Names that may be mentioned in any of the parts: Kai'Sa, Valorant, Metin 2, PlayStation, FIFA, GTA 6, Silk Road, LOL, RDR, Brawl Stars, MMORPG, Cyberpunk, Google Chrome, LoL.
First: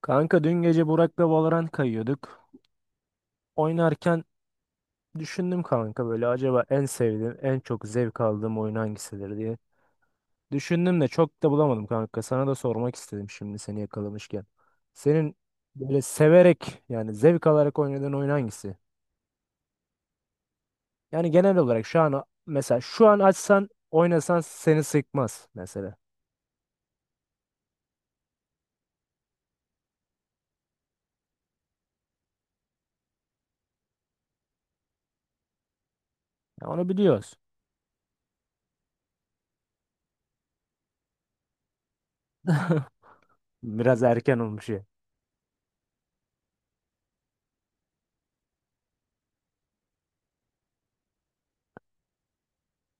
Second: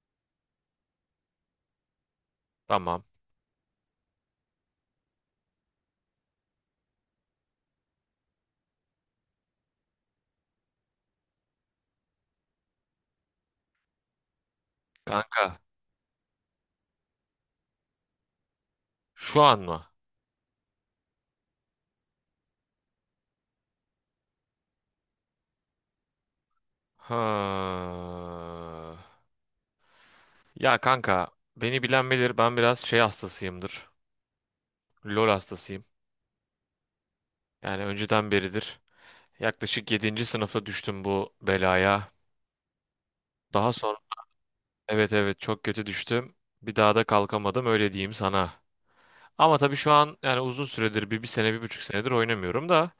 Kanka dün gece Burak'la Valorant kayıyorduk. Tamam. Oynarken düşündüm kanka böyle acaba en sevdiğim, en çok zevk aldığım oyun hangisidir diye. Düşündüm de çok da bulamadım kanka. Sana da sormak istedim şimdi seni yakalamışken. Senin Kanka böyle severek yani zevk alarak oynadığın oyun hangisi? şu an mı? Yani genel olarak şu an mesela şu an açsan oynasan seni sıkmaz mesela. Ha. Ya kanka beni bilen bilir ben biraz şey hastasıyımdır. LOL hastasıyım. Ya onu biliyoruz. Yani önceden beridir. Yaklaşık yedinci sınıfta düştüm bu belaya. Daha sonra Biraz erken olmuş ya. evet evet çok kötü düştüm. Bir daha da kalkamadım öyle diyeyim sana. Ama tabii şu an yani uzun süredir bir sene bir buçuk senedir oynamıyorum da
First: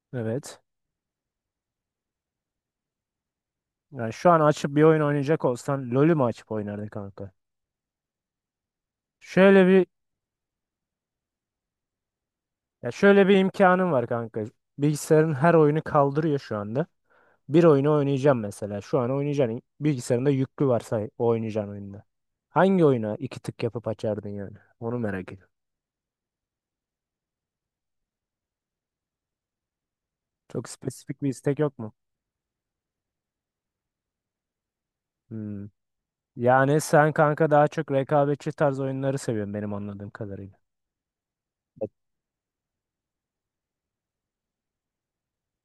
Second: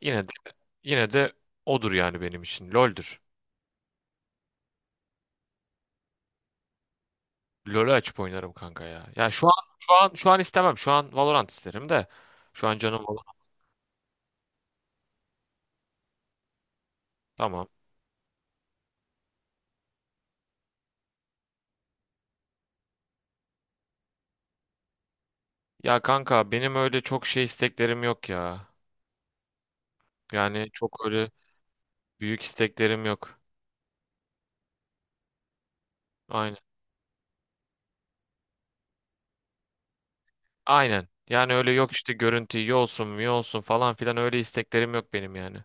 yine de Evet. yine de odur yani benim için LOL'dür. Yani şu an açıp bir oyun oynayacak olsan LoL'ü mü açıp oynardın kanka? LoL'ü açıp oynarım kanka ya. Ya şu an Şöyle bir şu an şu an istemem. Şu an Valorant isterim de. Şu an Ya canım şöyle bir Valorant. imkanım var kanka. Bilgisayarın her oyunu kaldırıyor şu anda. Bir Tamam. oyunu oynayacağım mesela. Şu an oynayacağın bilgisayarında yüklü varsa o oynayacağın oyunda. Hangi oyuna iki tık yapıp açardın yani? Onu merak ediyorum. Ya kanka benim öyle çok şey isteklerim yok ya. Çok Yani çok spesifik bir öyle istek yok mu? büyük isteklerim yok. Hmm. Aynen. Yani sen kanka daha çok rekabetçi tarz oyunları seviyorsun benim anladığım kadarıyla. Aynen. Yani öyle Evet. yok işte görüntü iyi olsun mu iyi olsun falan filan öyle isteklerim yok benim yani.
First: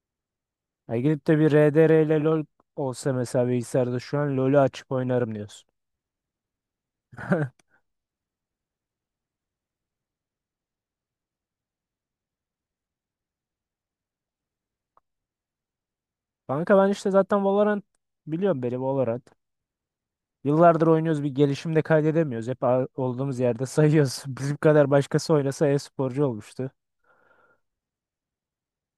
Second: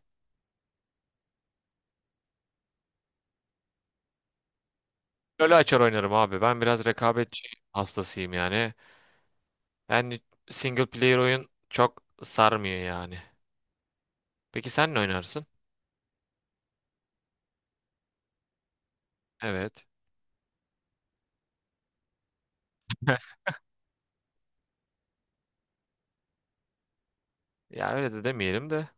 Ya gidip de bir RDR ile LoL olsa mesela bilgisayarda şu an LoL'ü açıp oynarım LoL'ü diyorsun. açar oynarım abi. Ben biraz rekabetçi hastasıyım yani. Yani single player oyun çok sarmıyor yani. Peki sen ne oynarsın? Kanka ben işte zaten Valorant biliyorum beni Valorant. Evet. Yıllardır oynuyoruz bir gelişim de kaydedemiyoruz. Hep olduğumuz yerde sayıyoruz. Bizim kadar başkası oynasa e-sporcu olmuştu. Ya öyle de demeyelim de.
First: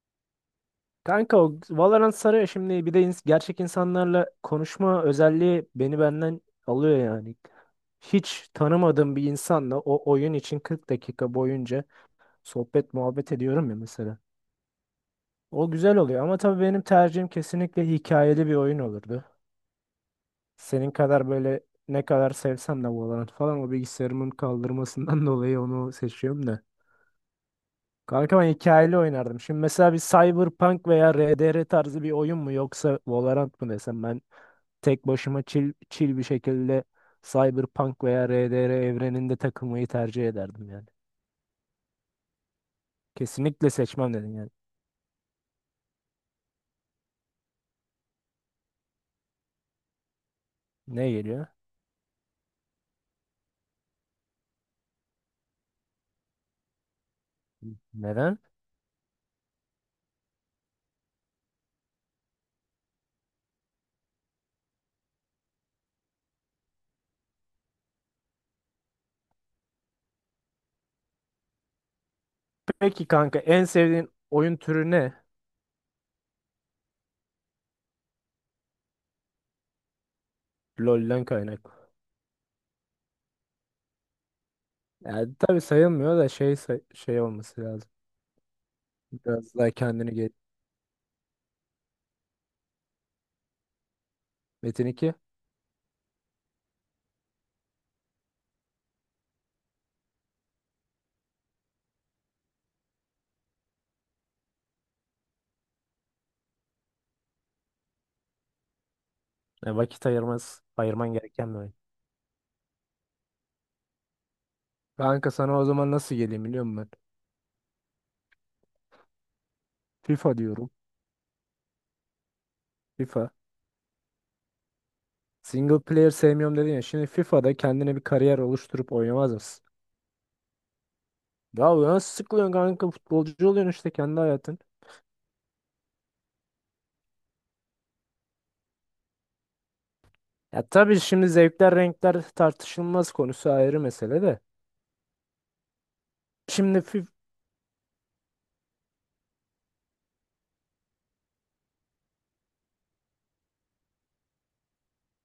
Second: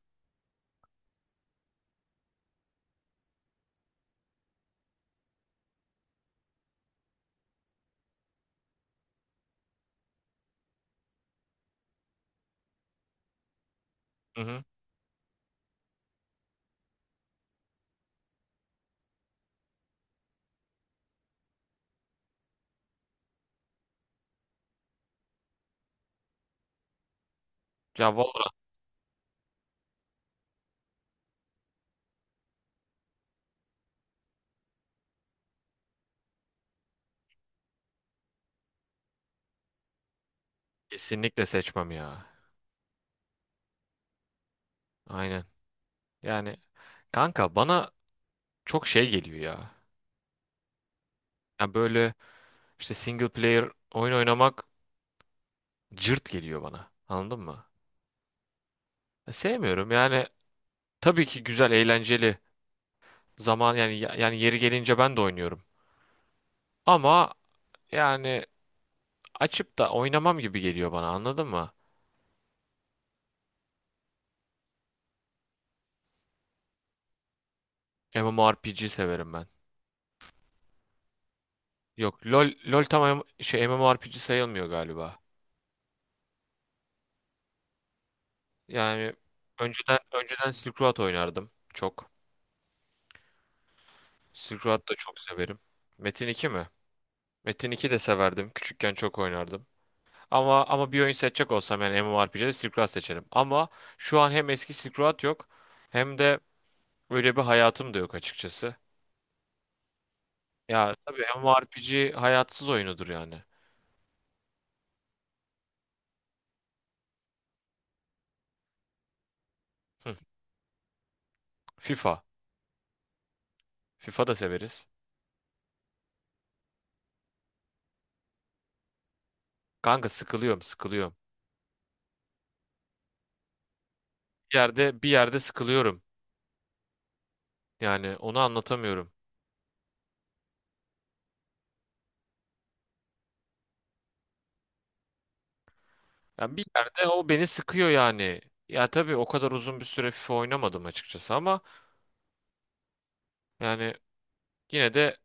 Kanka o Valorant sarıyor şimdi bir de gerçek insanlarla konuşma özelliği beni benden alıyor yani. Hiç tanımadığım bir insanla o oyun için 40 dakika boyunca sohbet muhabbet ediyorum ya mesela. Hı hı. O güzel oluyor ama tabii benim tercihim kesinlikle hikayeli bir oyun olurdu. Senin kadar böyle ne kadar sevsem de Valorant falan o bilgisayarımın kaldırmasından dolayı onu seçiyorum da. Ya Kanka ben Valorant hikayeli oynardım. Şimdi mesela bir Cyberpunk veya RDR tarzı bir oyun mu yoksa Valorant mı desem ben tek başıma chill, chill bir şekilde Cyberpunk veya RDR evreninde takılmayı tercih ederdim yani. kesinlikle seçmem ya. Kesinlikle seçmem dedin yani. Aynen. Yani kanka bana çok şey geliyor ya. Ne geliyor? Ya böyle işte single player oyun oynamak cırt geliyor bana. Anladın mı? Neden? Ya sevmiyorum. Yani tabii ki güzel, eğlenceli zaman yani yeri gelince ben de oynuyorum. Ama yani açıp da oynamam gibi geliyor bana. Anladın mı? Peki kanka en sevdiğin oyun türü ne? MMORPG severim ben. LoL'den kaynaklı. Yok LOL tam MMORPG sayılmıyor galiba. Yani tabii sayılmıyor da olması lazım. Yani Biraz daha önceden kendini gel. önceden Silk Road oynardım çok. Silk Metin Road da 2. çok severim. Metin 2 mi? Metin 2 de severdim. Küçükken çok oynardım. Ama bir oyun seçecek olsam yani MMORPG'de Silk Road seçerim. Ama şu an hem eski Silk Road yok hem de öyle bir hayatım da yok açıkçası. E, vakit ayırmaz, Ya ayırman tabii gereken bir oyun. MMORPG hayatsız oyunudur yani. Kanka sana o zaman nasıl geleyim biliyor musun Hı. FIFA diyorum. FIFA. FIFA. FIFA da severiz. Single player sevmiyorum dedin ya. Şimdi FIFA'da kendine bir kariyer oluşturup oynamaz mısın? Kanka sıkılıyorum, sıkılıyorum. Ya bu nasıl sıkılıyorsun kanka? Futbolcu oluyorsun işte kendi Bir hayatın. yerde bir yerde sıkılıyorum. Yani onu anlatamıyorum. Ya tabii şimdi zevkler renkler tartışılmaz konusu ayrı mesele de. Yani bir Şimdi yerde FIFA, o beni sıkıyor yani. Ya tabii o kadar uzun bir süre FIFA oynamadım açıkçası ama yani yine de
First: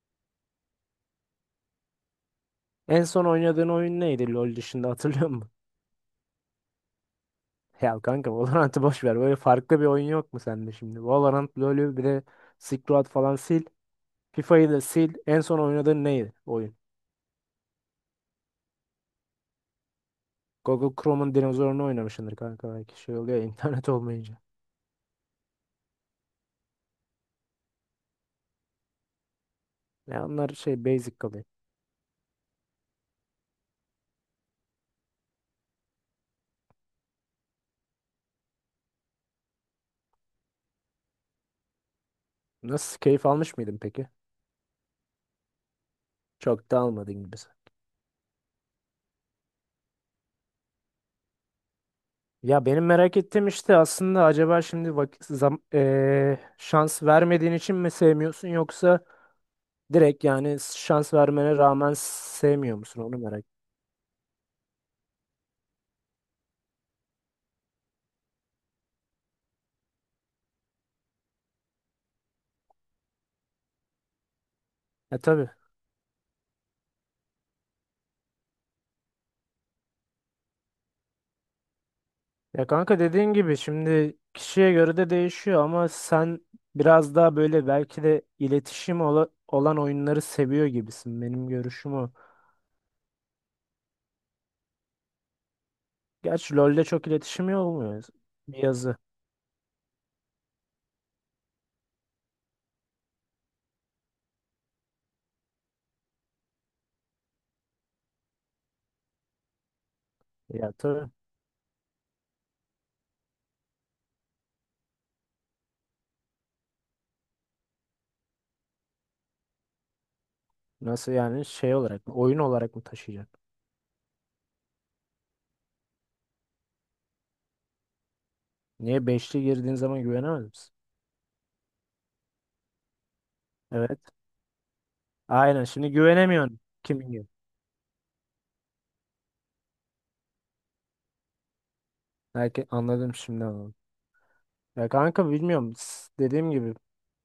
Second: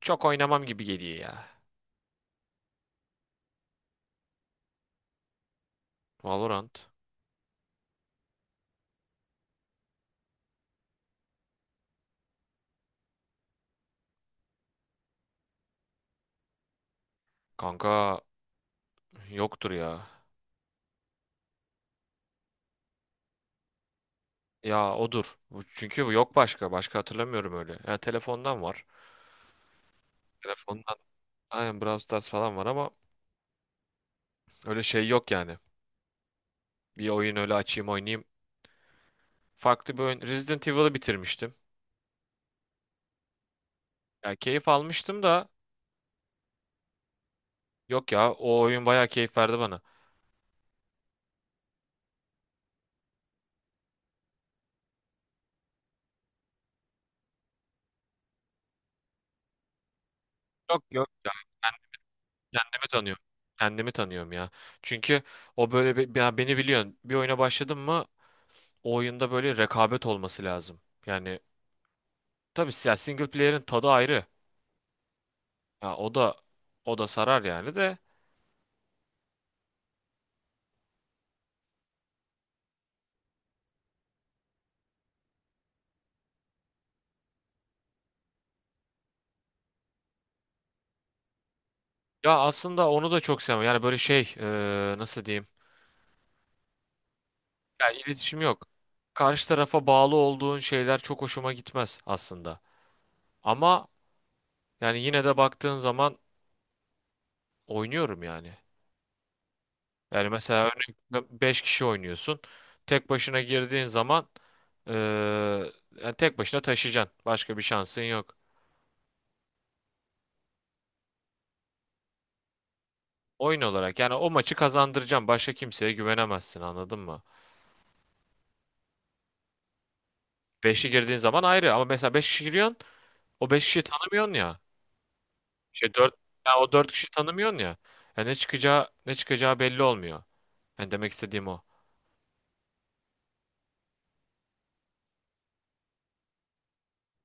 çok oynamam gibi geliyor ya. en son oynadığın oyun neydi LoL dışında hatırlıyor musun? Valorant. Ya kanka Valorant'ı boş ver. Böyle farklı bir oyun yok mu sende şimdi? Valorant, LoL'ü bir de Silk Road falan sil. FIFA'yı da sil. En son oynadığın neydi oyun? Kanka yoktur ya. Google Chrome'un dinozorunu oynamışsındır kanka belki şey oluyor ya, internet olmayınca. Ya odur. Çünkü bu yok başka. Başka hatırlamıyorum öyle. Ya telefondan var. Ya onlar şey Telefondan. basic kalıyor. Aynen Brawl Stars falan var ama öyle şey yok yani. Bir oyun öyle açayım oynayayım. Farklı bir oyun. Resident Evil'ı bitirmiştim. Nasıl keyif almış mıydın peki? Ya keyif almıştım da Çok da almadın gibisi. yok ya o oyun bayağı keyif verdi bana. Ya benim merak ettiğim işte aslında acaba şimdi vakit şans vermediğin için mi sevmiyorsun yoksa direkt yani Yok yok şans ya vermene rağmen sevmiyor kendimi musun onu tanıyorum. merak. Kendimi tanıyorum ya. Çünkü o böyle ya beni biliyorsun. Bir oyuna başladım mı o oyunda böyle rekabet olması lazım. Yani tabii ya single player'in tadı ayrı. Ya tabii. Ya o da sarar yani de. Ya kanka dediğin gibi şimdi kişiye göre de değişiyor ama sen biraz daha böyle belki de iletişim ola- olan oyunları seviyor gibisin benim görüşüm o. Ya aslında onu da çok sevmem. Yani böyle şey nasıl diyeyim? Gerçi LoL'de çok iletişim Ya olmuyor iletişim bir yok. yazı. Karşı tarafa bağlı olduğun şeyler çok hoşuma gitmez aslında. Ama yani yine de baktığın zaman oynuyorum yani. Yani mesela Ya tabii. örneğin 5 kişi oynuyorsun. Tek başına girdiğin zaman eee, yani tek başına taşıyacaksın. Başka bir şansın yok. Nasıl yani şey olarak mı? Oyun olarak mı taşıyacak? Oyun olarak yani o maçı kazandıracağım. Başka kimseye güvenemezsin anladın mı? Niye beşli girdiğin zaman güvenemez misin? 5'i girdiğin zaman ayrı ama mesela 5 kişi giriyorsun o 5 kişiyi Evet. tanımıyorsun ya. Aynen şimdi Dört ya güvenemiyorsun. o 4 kişiyi Kimin gibi? tanımıyorsun ya. Ya ne çıkacağı belli olmuyor. Yani demek istediğim o. Belki anladım şimdi anladım. Ya kanka bilmiyorum. S- Dediğim gibi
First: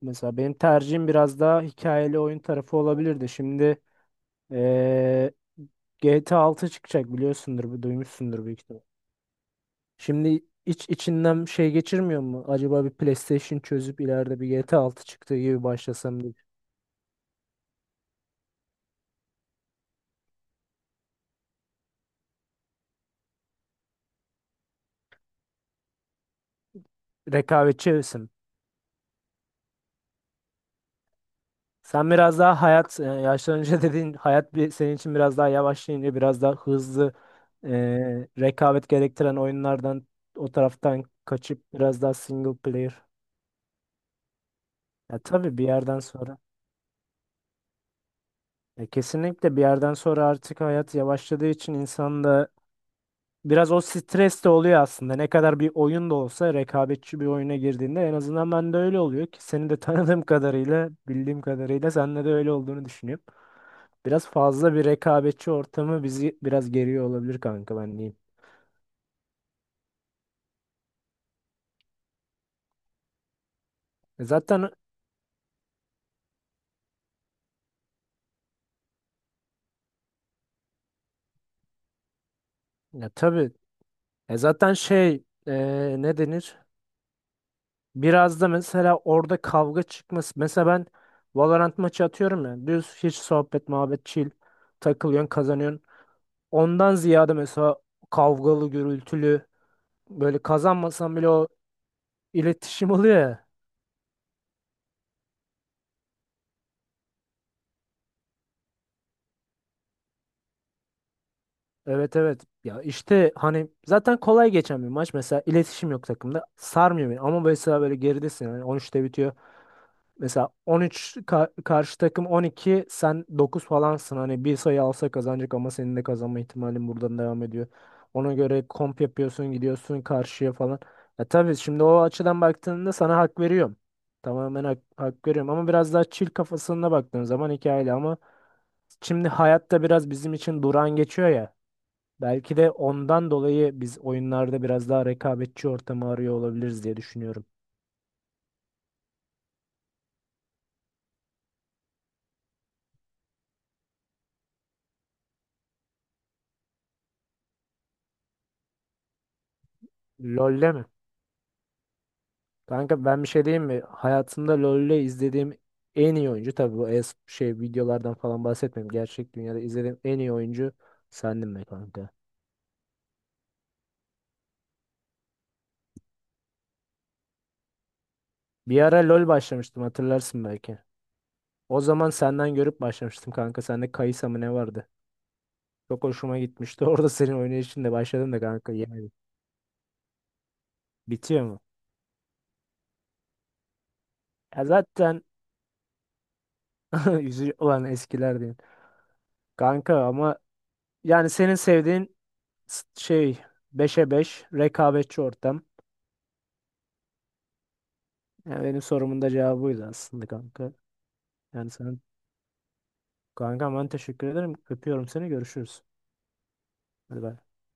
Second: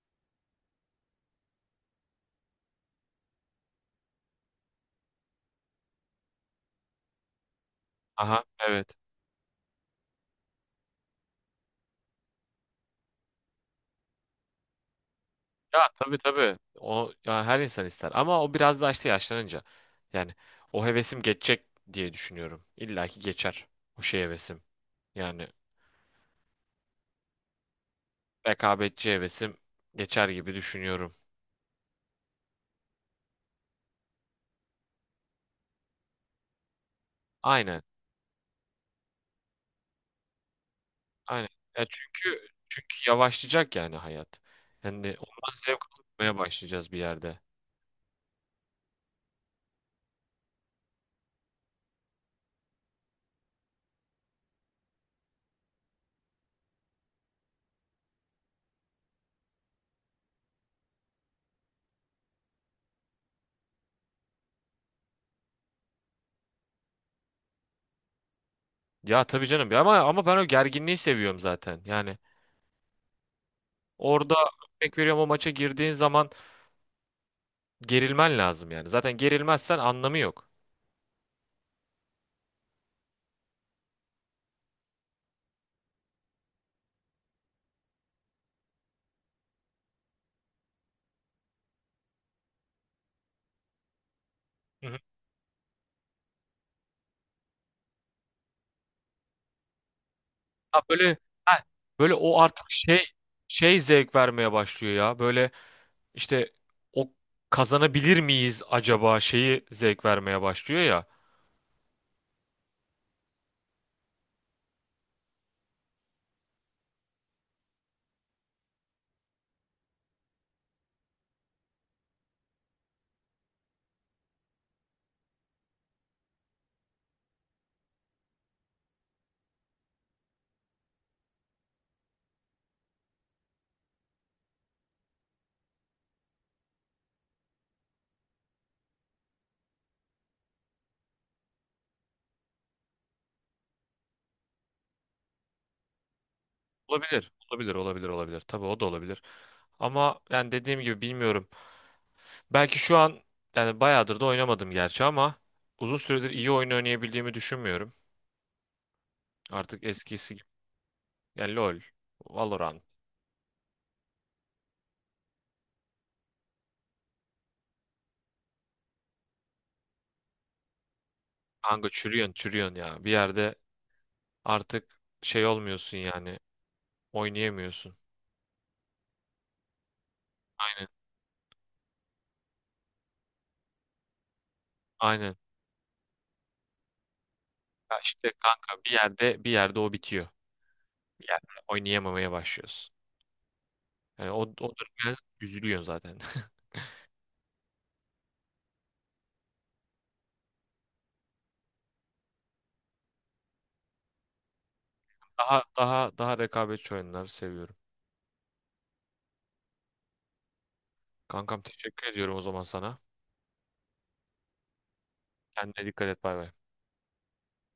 mesela benim tercihim biraz daha hikayeli oyun tarafı olabilirdi. Şimdi eee GTA 6 çıkacak biliyorsundur, bu- Aha duymuşsundur büyük ihtimal. evet. Şimdi iç içinden şey geçirmiyor mu? Acaba bir PlayStation çözüp ileride bir GTA 6 çıktığı gibi Ya tabii başlasam diye. tabii. O ya her insan ister ama o biraz daha işte yaşlanınca. Yani o hevesim geçecek diye düşünüyorum. İlla ki geçer o şey hevesim. Yani Rekabetçi hevesim. rekabetçi hevesim geçer gibi düşünüyorum. Sen biraz daha hayat e, yaşlanınca dediğin hayat bir senin için biraz daha yavaşlayınca biraz daha hızlı e, Aynen. rekabet gerektiren oyunlardan o taraftan Aynen. kaçıp Ya biraz daha çünkü single çünkü player. yavaşlayacak yani hayat. Yani Ya ondan tabii bir zevk yerden almaya sonra. başlayacağız bir yerde. Ya kesinlikle bir yerden sonra artık hayat yavaşladığı için insan da Biraz o stres de oluyor aslında. Ne kadar bir oyun da olsa rekabetçi bir oyuna girdiğinde en azından ben de öyle oluyor ki seni de tanıdığım kadarıyla, bildiğim kadarıyla sende de öyle olduğunu düşünüyorum. Biraz fazla bir rekabetçi ortamı bizi biraz geriyor olabilir kanka ben diyeyim. Ya tabii canım. Ya ama ben o gerginliği seviyorum zaten. Yani E orada zaten örnek veriyorum o maça girdiğin zaman gerilmen lazım yani. Zaten gerilmezsen anlamı yok. ya tabii e zaten şey e, ne denir? Biraz da mesela orada kavga çıkması. Mesela ben Valorant maçı atıyorum ya. Düz hiç sohbet, muhabbet, chill. Hı hı. Takılıyorsun, kazanıyorsun. Ondan ziyade mesela kavgalı, gürültülü böyle Ha kazanmasan böyle bile o ha böyle, o artık iletişim oluyor ya. Zevk vermeye başlıyor ya. Böyle işte o kazanabilir miyiz acaba şeyi zevk vermeye başlıyor ya. Evet evet. Ya işte hani zaten kolay geçen bir maç. Mesela iletişim yok takımda. Sarmıyor beni. Ama mesela böyle geridesin. Yani on üçte bitiyor. Mesela 13 ka- karşı takım 12 sen 9 falansın. Hani bir sayı alsa kazanacak ama senin de kazanma ihtimalin buradan devam ediyor. Ona göre komp yapıyorsun gidiyorsun karşıya falan. Ya tabii şimdi o açıdan baktığında sana hak veriyorum. Tamamen hak, hak veriyorum ama biraz daha chill kafasına baktığın zaman hikayeli ama şimdi hayatta biraz bizim için durağan geçiyor ya. Belki de ondan dolayı biz oyunlarda biraz daha rekabetçi ortamı arıyor olabiliriz diye Olabilir. düşünüyorum. Olabilir, olabilir, olabilir. Tabii o da olabilir. Ama yani dediğim gibi bilmiyorum. Belki şu an yani bayağıdır da oynamadım gerçi ama uzun süredir iyi oyun oynayabildiğimi düşünmüyorum. Artık eskisi gibi. LoL'le mi? Yani LoL, Valorant. Kanka ben bir şey diyeyim mi? Hayatımda LoL'le izlediğim en iyi oyuncu tabii bu es şey videolardan falan bahsetmiyorum. Gerçek dünyada izlediğim en iyi oyuncu sendin be Kanka kanka. çürüyorsun çürüyorsun ya. Bir yerde artık şey olmuyorsun yani. Oynayamıyorsun. Bir ara LoL başlamıştım hatırlarsın belki. Aynen. O zaman senden görüp başlamıştım kanka. Sende Kai'Sa mı ne vardı? Aynen. Çok hoşuma gitmişti. Orada senin oynayışınla Ya işte başladım da kanka. kanka bir Yani yerde bir yerde o bitiyor. Bir bitiyor yerde mu? oynayamamaya başlıyorsun. Yani o, Ya o dönemde zaten üzülüyorsun zaten. yüzü olan eskiler diyeyim. Kanka ama yani senin sevdiğin s- şey beşe 5 rekabetçi Daha ortam. daha daha rekabetçi oyunları seviyorum. Yani benim sorumun da cevabı buydu aslında kanka. Kankam Yani sen teşekkür ediyorum o zaman sana. kanka ben teşekkür ederim. Öpüyorum seni. Görüşürüz. Kendine dikkat et bay bay. Hadi bay.